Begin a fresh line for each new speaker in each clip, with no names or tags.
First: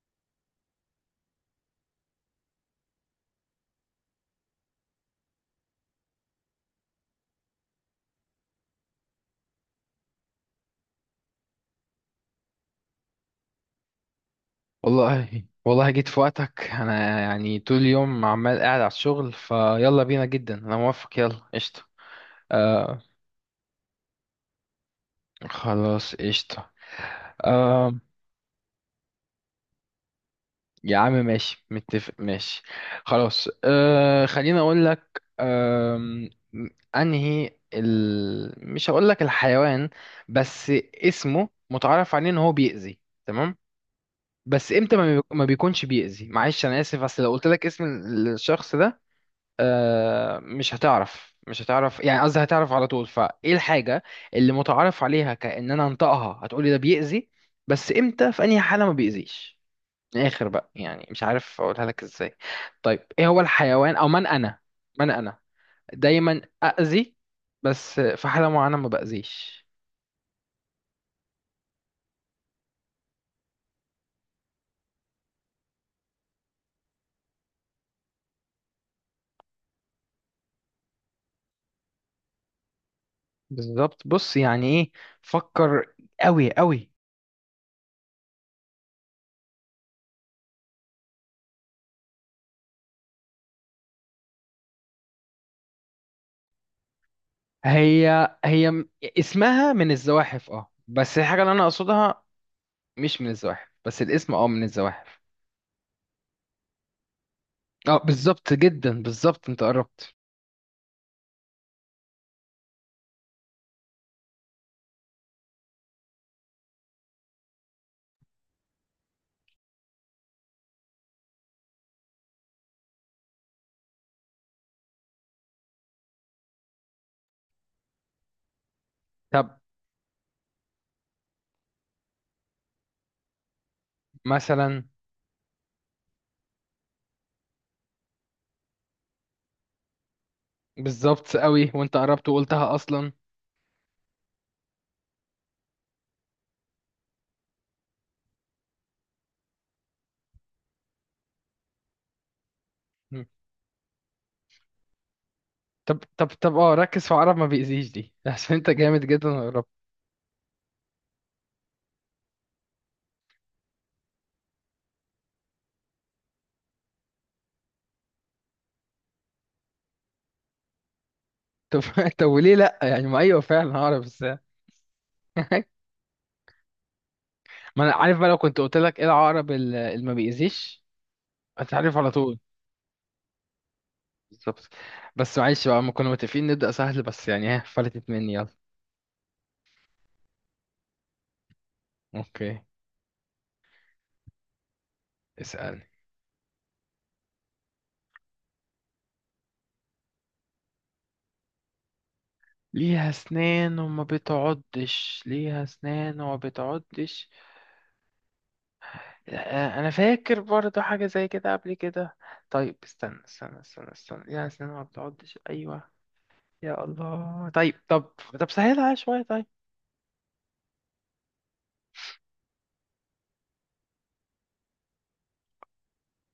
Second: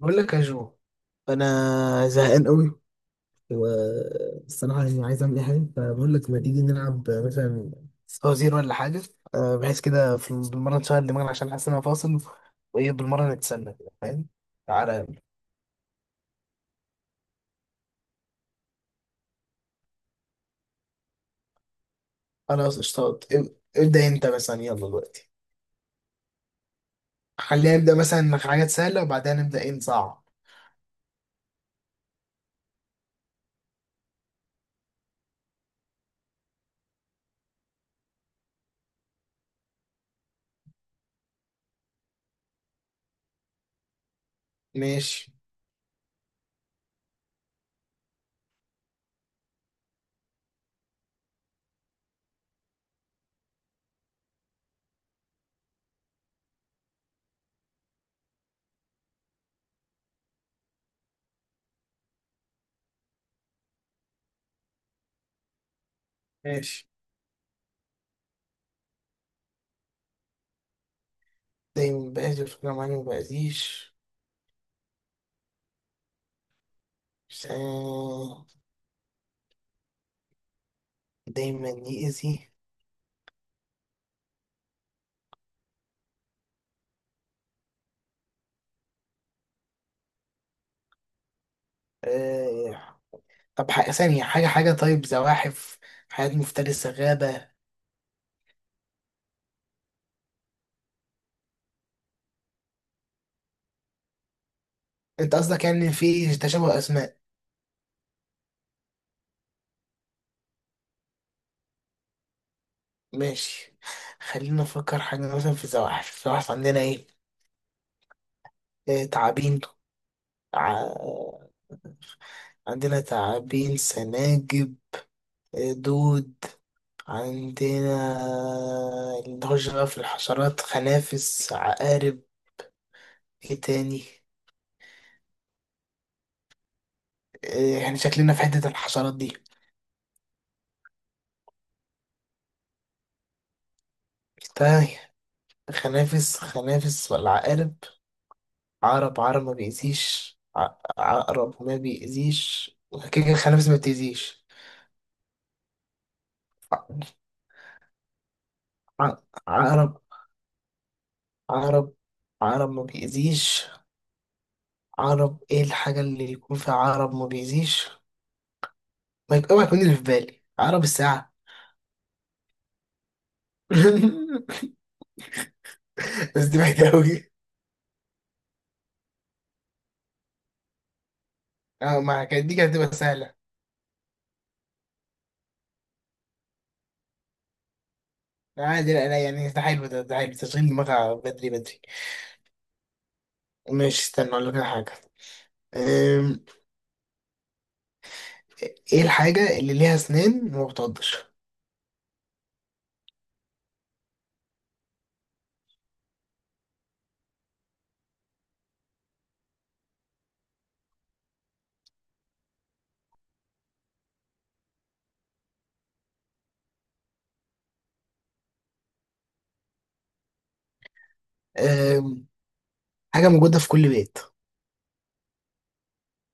بقول لك يا جو، انا زهقان قوي، والصراحه عايز اعمل اي حاجه. فبقول لك ما تيجي نلعب مثلا فوازير ولا حاجه؟ آه، بحيث كده في بالمره نشغل دماغنا عشان حاسس ان انا فاصل، وايه بالمره نتسنى كده فاهم. تعالى.
والله والله جيت في وقتك، انا يعني طول اليوم عمال قاعد على الشغل، فيلا بينا جدا، انا موافق، يلا قشطة.
خلاص
آه.
اشتاط. ابدا انت مثلا، يلا دلوقتي.
خلاص قشطة.
خلينا
آه.
نبدا مثلا حاجات سهله، وبعدها نبدا ايه نصعب.
يا عم ماشي، متفق ماشي. خلاص آه، خليني اقول لك. آه، انهي مش هقول لك الحيوان، بس اسمه متعرف عليه ان هو بيأذي، تمام؟ بس امتى
ماشي.
ما بيكونش بيأذي. معلش انا اسف، اصل لو قلت لك اسم الشخص ده، آه، مش هتعرف مش هتعرف، يعني قصدي هتعرف على طول، فايه الحاجة اللي متعارف عليها كأن انا انطقها هتقولي ده بيأذي، بس امتى في انهي حالة ما بيأذيش؟ من الاخر بقى، يعني مش عارف اقولها لك ازاي. طيب ايه هو الحيوان؟ او من انا؟ من انا دايما
ماشي.
اذي، بس في حالة معينة ما بأذيش.
دايما بأذي، فكرة معايا ما بأذيش. آه، دايما يأذي.
بالظبط. بص يعني ايه، فكر قوي قوي.
طب حاجة ثانية، حاجة طيب زواحف، حياة مفترسة، غابة.
هي اسمها من الزواحف، اه، بس الحاجة اللي انا اقصدها مش من الزواحف، بس الاسم اه من الزواحف.
انت قصدك إن في تشابه اسماء؟
اه بالظبط جدا، بالظبط، انت قربت.
ماشي. خلينا نفكر حاجة مثلا. في الزواحف عندنا ايه؟ آه، تعابين. ع- عندنا تعابين، سناجب، آه، دود عندنا.
طب
نخش بقى في الحشرات: خنافس، عقارب. ايه تاني؟
مثلا.
آه، احنا شكلنا في حتة الحشرات دي.
بالظبط قوي، وانت قربت وقلتها اصلا.
طيب خنافس، خنافس ولا عقارب؟ عقرب، عقرب ما بيأذيش. عقرب ما بيأذيش. كده
مم.
كده الخنافس ما بتأذيش.
طب طب، اه
ع-
ركز في عقرب ما بيأذيش دي عشان انت جامد
ع-
جدا وقربت.
عقرب، عقرب عقرب ما بيأذيش. عقرب، ايه الحاجة اللي يكون فيها عقرب ما بيأذيش؟ ما يبقى ما يكون اللي في بالي عقرب الساعة.
طب طب وليه لا؟ يعني ما، ايوه فعلا، هعرف ازاي؟
بس دي بعيدة أوي.
ما انا عارف بقى، لو كنت قلت لك ايه العقرب اللي ما بيأذيش، هتعرف
اه
على
ما
طول.
كانت دي كانت هتبقى سهلة.
بالظبط. بس معلش بقى، ما كنا متفقين نبدأ سهل، بس يعني ها، فلتت مني، يلا.
عادي، لا لا، ده حلو، ده حلو، تشغيل دماغها بدري بدري.
اوكي،
ماشي، استنى أقول لك على حاجة.
اسأل.
أم، ايه الحاجة اللي ليها أسنان وما بتعضش؟
ليها اسنان وما بتعضش؟ ليها اسنان وما بتعضش؟ آه، آه، انا فاكر برضو حاجه زي كده قبل كده. طيب استنى استنى، ليها اسنان وما بتعضش، ايوه. يا الله، طيب طب، طب سهلها عليا شويه. طيب
حاجة موجودة في كل بيت.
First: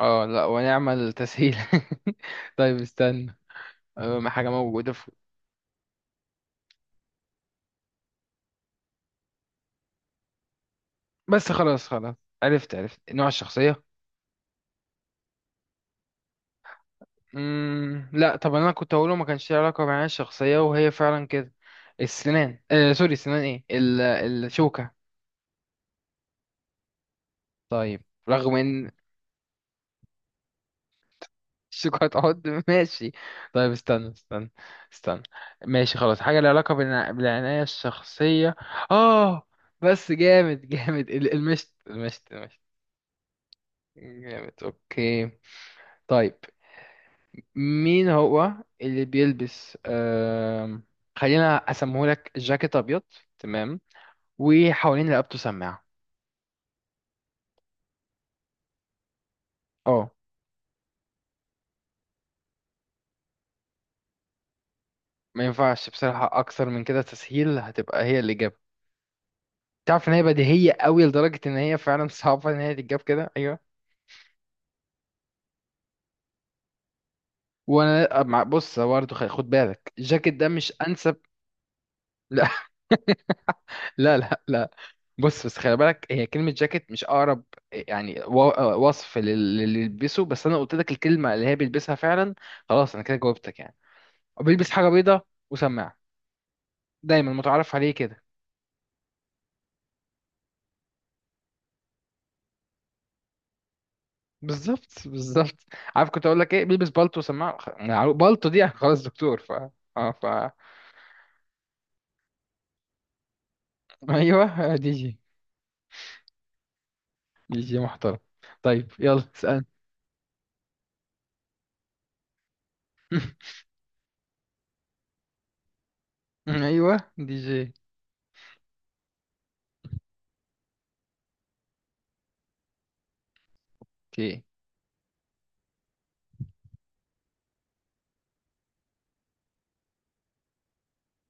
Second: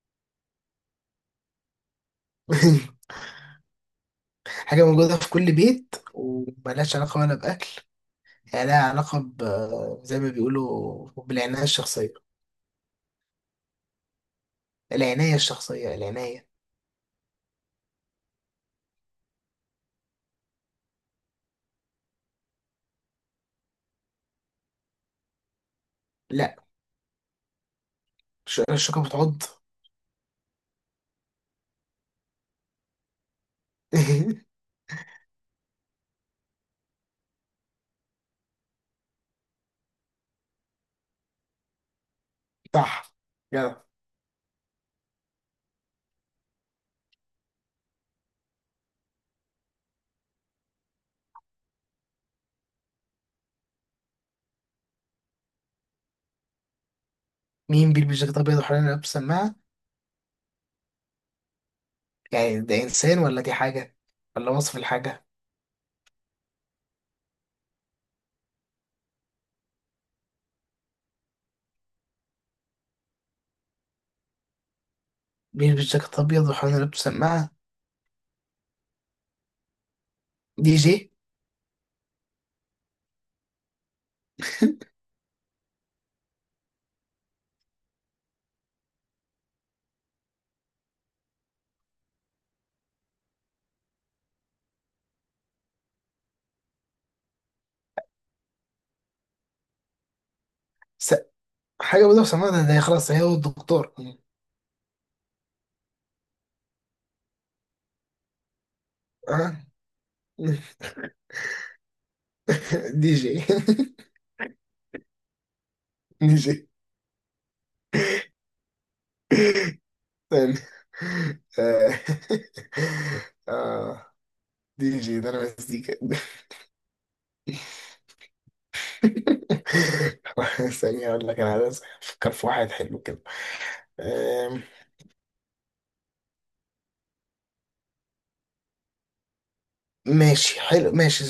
اه، لا ونعمل تسهيل. طيب استنى. آه، ما حاجه
حاجة
موجوده في...
موجودة في كل بيت وملهاش علاقة ولا بأكل. يعني لها علاقة ب زي ما بيقولوا
بس
بالعناية
خلاص
الشخصية،
خلاص، عرفت عرفت نوع الشخصيه.
العناية الشخصية، العناية.
مم... لا طب انا كنت هقوله ما كانش ليه علاقه معايا الشخصيه، وهي فعلا كده. السنان، آه سوري، السنان ايه الشوكه.
لا،
طيب، رغم
مش
ان
الشوكة بتعض.
الشوكه هتقعد. ماشي. طيب استنى استنى استنى. ماشي، خلاص، حاجه لها علاقه بالعنايه الشخصيه. اه، بس جامد جامد، المشت المشت.
صح، جدع.
جامد، اوكي. طيب مين هو اللي بيلبس خلينا اسمهولك جاكيت ابيض، تمام، وحوالين رقبته سماعة.
مين بيلبس جاكيت أبيض وحوالين رقبته سماعة؟
اه،
يعني ده إنسان ولا دي حاجة، ولا وصف الحاجة؟
ما ينفعش بصراحة أكثر من كده، تسهيل هتبقى هي الإجابة. تعرف إن هي بديهية قوي لدرجة إن هي فعلا صعبة إن هي تتجاب كده، أيوه.
بيلبس جاكيت أبيض وحوالين رقبته سماعة.
وأنا مع، بص برضه، خد بالك، الجاكيت ده مش
دي جي.
أنسب. لا لا لا. بص بس خلي بالك، هي كلمة جاكيت مش أقرب، يعني وصف للي يلبسه، بس أنا قلت لك الكلمة اللي هي بيلبسها فعلا. خلاص أنا كده جاوبتك يعني. بيلبس حاجة بيضة وسماعة، دايما متعارف عليه كده.
س... حاجة بيضة وسماعة، ده ده خلاص هي والدكتور.
بالظبط بالظبط. عارف كنت اقول لك ايه؟ بيلبس بالطو وسماعه، يعني بالطو دي خلاص دكتور، ف.
أه؟
اه ف
دي جي.
ايوه، دي جي.
دي جي.
دي جي محترم. طيب يلا اسال.
استنى. آه. آه. دي جي ده انا مزيكا.
ايوه دي جي.
ثانية اقول لك، انا عايز افكر في واحد حلو كده.
اوكي.
آم، ماشي حلو، ماشي.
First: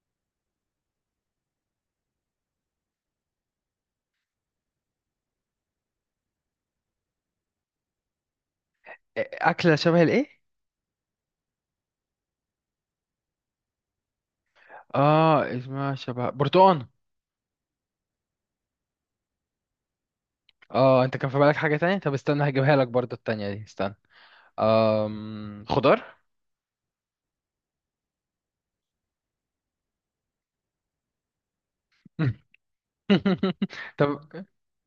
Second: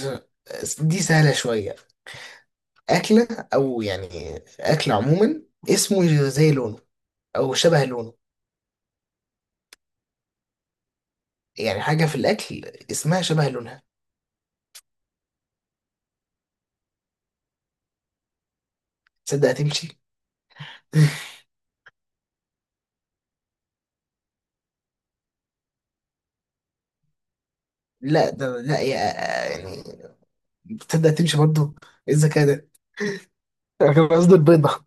دي سهلة شوية. أكلة، أو أكل عموما، اسمه زي لونه، أو شبه لونه.
اكله شبه الايه؟
يعني حاجة في الأكل اسمها شبه لونها.
اه، اسمها شبه برتقان.
تصدق هتمشي.
اه، انت كان في بالك حاجه تانية، طب استنى هجيبها لك برضو، التانية دي استنى. آم... خضار.
لا ده لا يا، يعني. تصدق هتمشي برضه؟ إيه الذكاء ده! أنا كان
طب
قصدي البيضة.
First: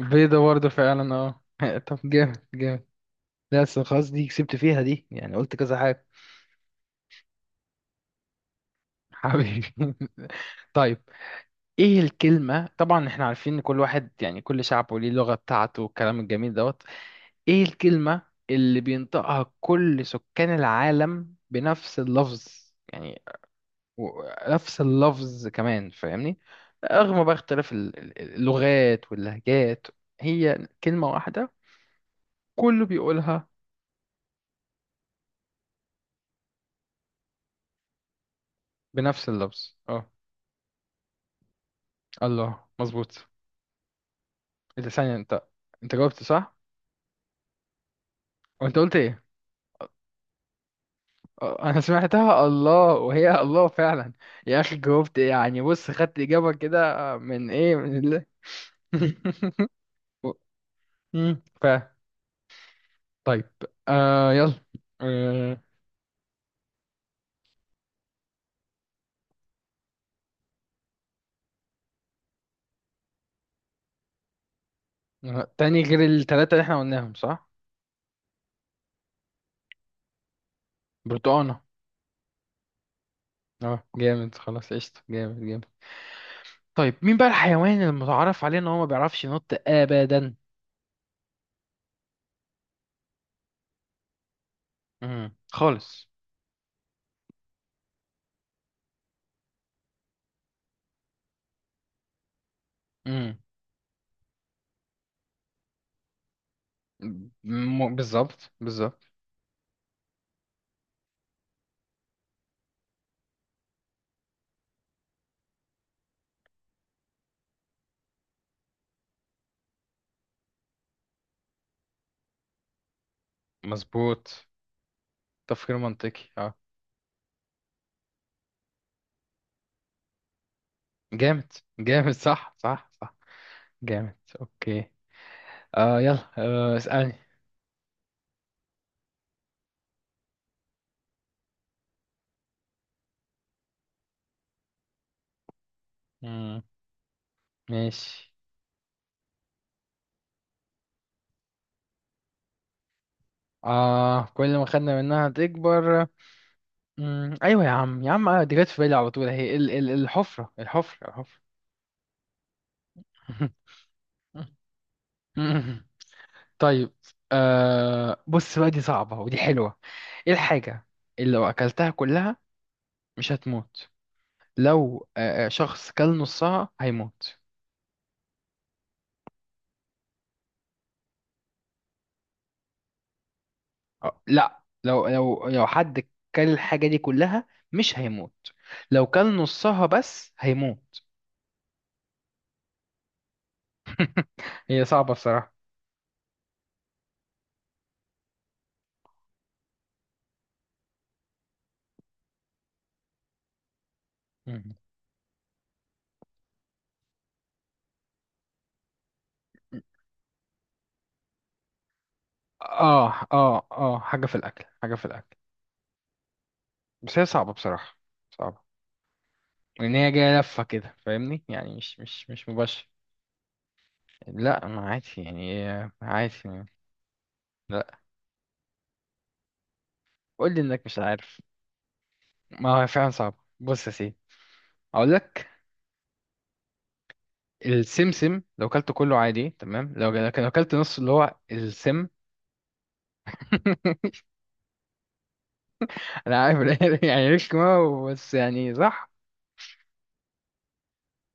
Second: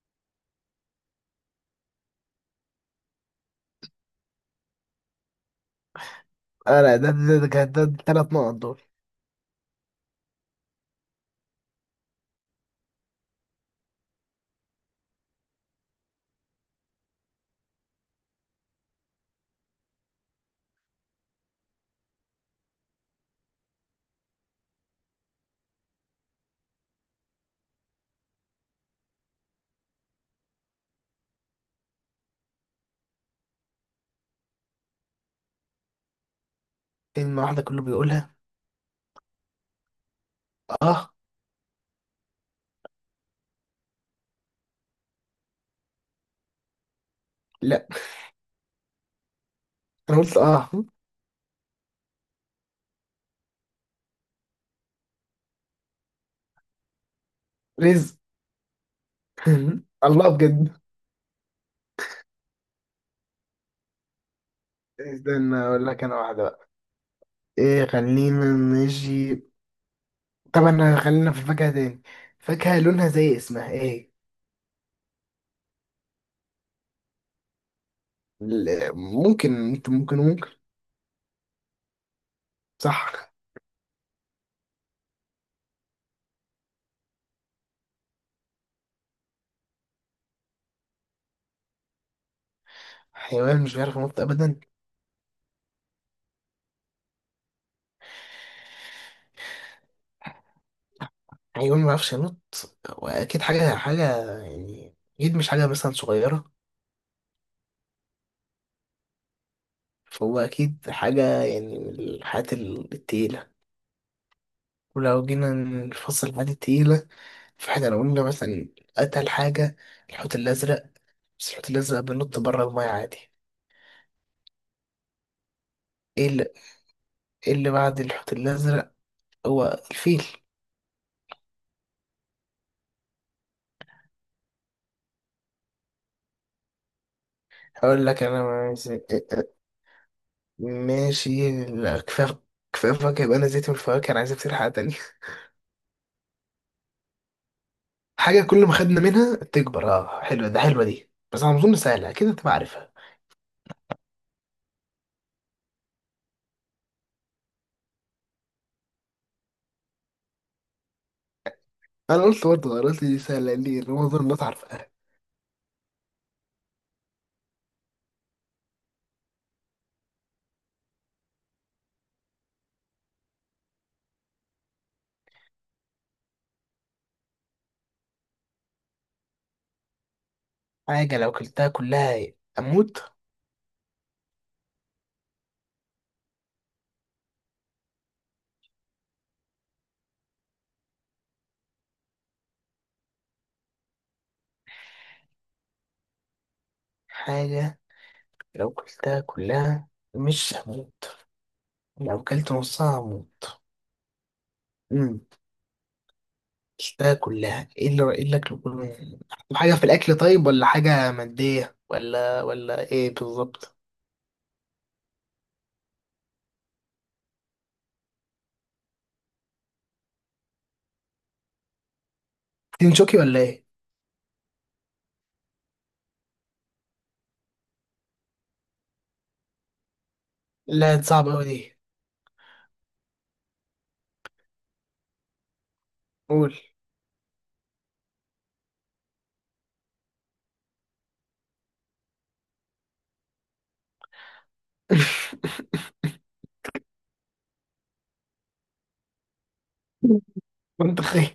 بيضه برضو فعلا، اه طب جامد جامد. لا بس خلاص، دي كسبت فيها دي، يعني قلت كذا حاجه.
اه لا، ده التلات نقط دول.
حبيبي. طيب، ايه الكلمة؟ طبعا احنا عارفين ان كل واحد يعني كل شعب وليه اللغة بتاعته والكلام الجميل دوت. ايه الكلمة اللي بينطقها كل سكان العالم بنفس اللفظ، يعني، و- نفس اللفظ كمان، فاهمني؟ رغم بقى اختلاف اللغات واللهجات، هي كلمة واحدة كله بيقولها
كلمة واحدة كله بيقولها.
بنفس اللفظ، اه.
اه،
الله، مظبوط. ايه ده، ثانية، انت انت جاوبت صح.
لا
وانت قلت ايه؟
انا قلت اه.
آه، انا سمعتها، الله، وهي الله فعلا. يا اخي جاوبت يعني، بص خدت اجابه كده من ايه؟ من
رزق.
الله.
الله
و-
بجد.
ف طيب، آه يلا.
استنى
آه،
اقول لك انا واحدة بقى. ايه، خلينا نجي، طبعا خلينا في الفاكهة تاني. فاكهة لونها زي اسمها، ايه؟
آه، تاني غير التلاتة اللي احنا قلناهم، صح؟
ممكن انت، ممكن.
برتقانة.
صح.
اه جامد، خلاص قشطة، جامد جامد. طيب مين بقى الحيوان المتعارف عليه ان هو ما بيعرفش ينط ابدا؟
حيوان مش بيعرف ينط ابدا.
مم. خالص.
حيوان ما بيعرفش ينط،
مم.
واكيد حاجة، يعني اكيد مش حاجة مثلا صغيرة.
بالظبط بالظبط.
فهو اكيد حاجة يعني من الحاجات التقيلة. ولو جينا نفصل الحاجات التقيلة، فاحنا لو قلنا مثلا أتقل حاجة، الحوت الأزرق. بس الحوت الأزرق بينط بره المية عادي.
مظبوط، تفكير منطقي،
ايه اللي,
اه.
إيه اللي بعد الحوت الأزرق؟ هو الفيل.
جامد، جامد، صح صح صح. جامد، اوكي. آه يلا آه اسألني.
هقول لك أنا. عايز ماشي، لا، كفاية. كفاية فاكهة، يبقى أنا زيت من الفواكه. أنا عايز أفتكر حاجة تانية.
مم. ماشي.
حاجة كل ما خدنا منها تكبر. اه حلوة، حلوة دي، بس أنا أظن سهلة، أكيد أنت عارفها.
آه، كل ما خدنا منها تكبر. مم. ايوه يا عم يا عم، آه، دي جت في بالي على طول اهي، ال الحفرة الحفرة.
أنا قلت برضه، أنا قلت دي سهلة ليه؟ أنا أظن الناس عارفاها.
طيب، آه بص بقى، دي صعبة ودي حلوة. ايه الحاجة اللي لو اكلتها كلها مش هتموت، لو آه، آه، شخص كل نصها هيموت.
حاجة لو كلتها كلها أموت.
آه، لا، لو حد كل الحاجة دي كلها مش هيموت، لو كل نصها بس هيموت. هي صعبة بصراحة.
حاجة لو كلتها كلها مش هموت، لو كلت نصها هموت.
مم.
امم، كلتها كلها، ايه اللي اكله كله؟ حاجه في الاكل طيب، ولا حاجه ماديه، ولا ايه
اه اه
بالظبط؟
اه، حاجة في الأكل، حاجة في الأكل. بس هي صعبة بصراحة، صعبة، لأن هي جاية لفة كده، فاهمني؟ يعني مش مباشر.
تنشوكي ولا ايه؟
لا ما عادي يعني، إيه، عادي يعني. لا، قول لي إنك
لا
مش
دي صعبه
عارف.
قوي دي.
ما هو فعلا صعبة. بص يا سيدي، أقول لك.
قول.
السمسم، لو كلته كله عادي تمام، لو، لكن لو كلت نص اللي هو السم. انا عارف إن يعني ليش كمان، بس يعني صح.
وانت خايف.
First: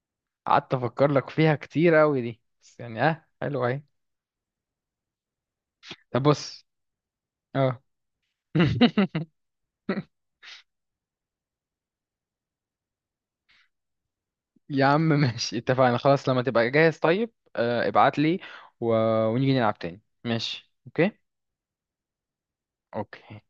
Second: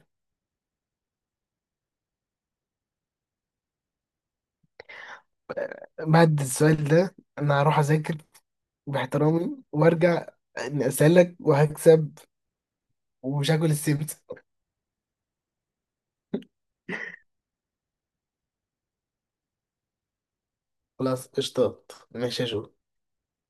قعدت افكر لك فيها كتير قوي دي، بس يعني اه حلوه اهي. طب
بعد
بص،
السؤال ده انا هروح
اه.
اذاكر باحترامي وارجع، إني اسالك وهكسب ومش هاكل السبت.
يا عم ماشي، اتفقنا خلاص، لما تبقى جاهز طيب آه، ابعت لي و... ونيجي نلعب تاني، ماشي؟ اوكي.
خلاص قشطات، ماشي يا جو.
اوكي.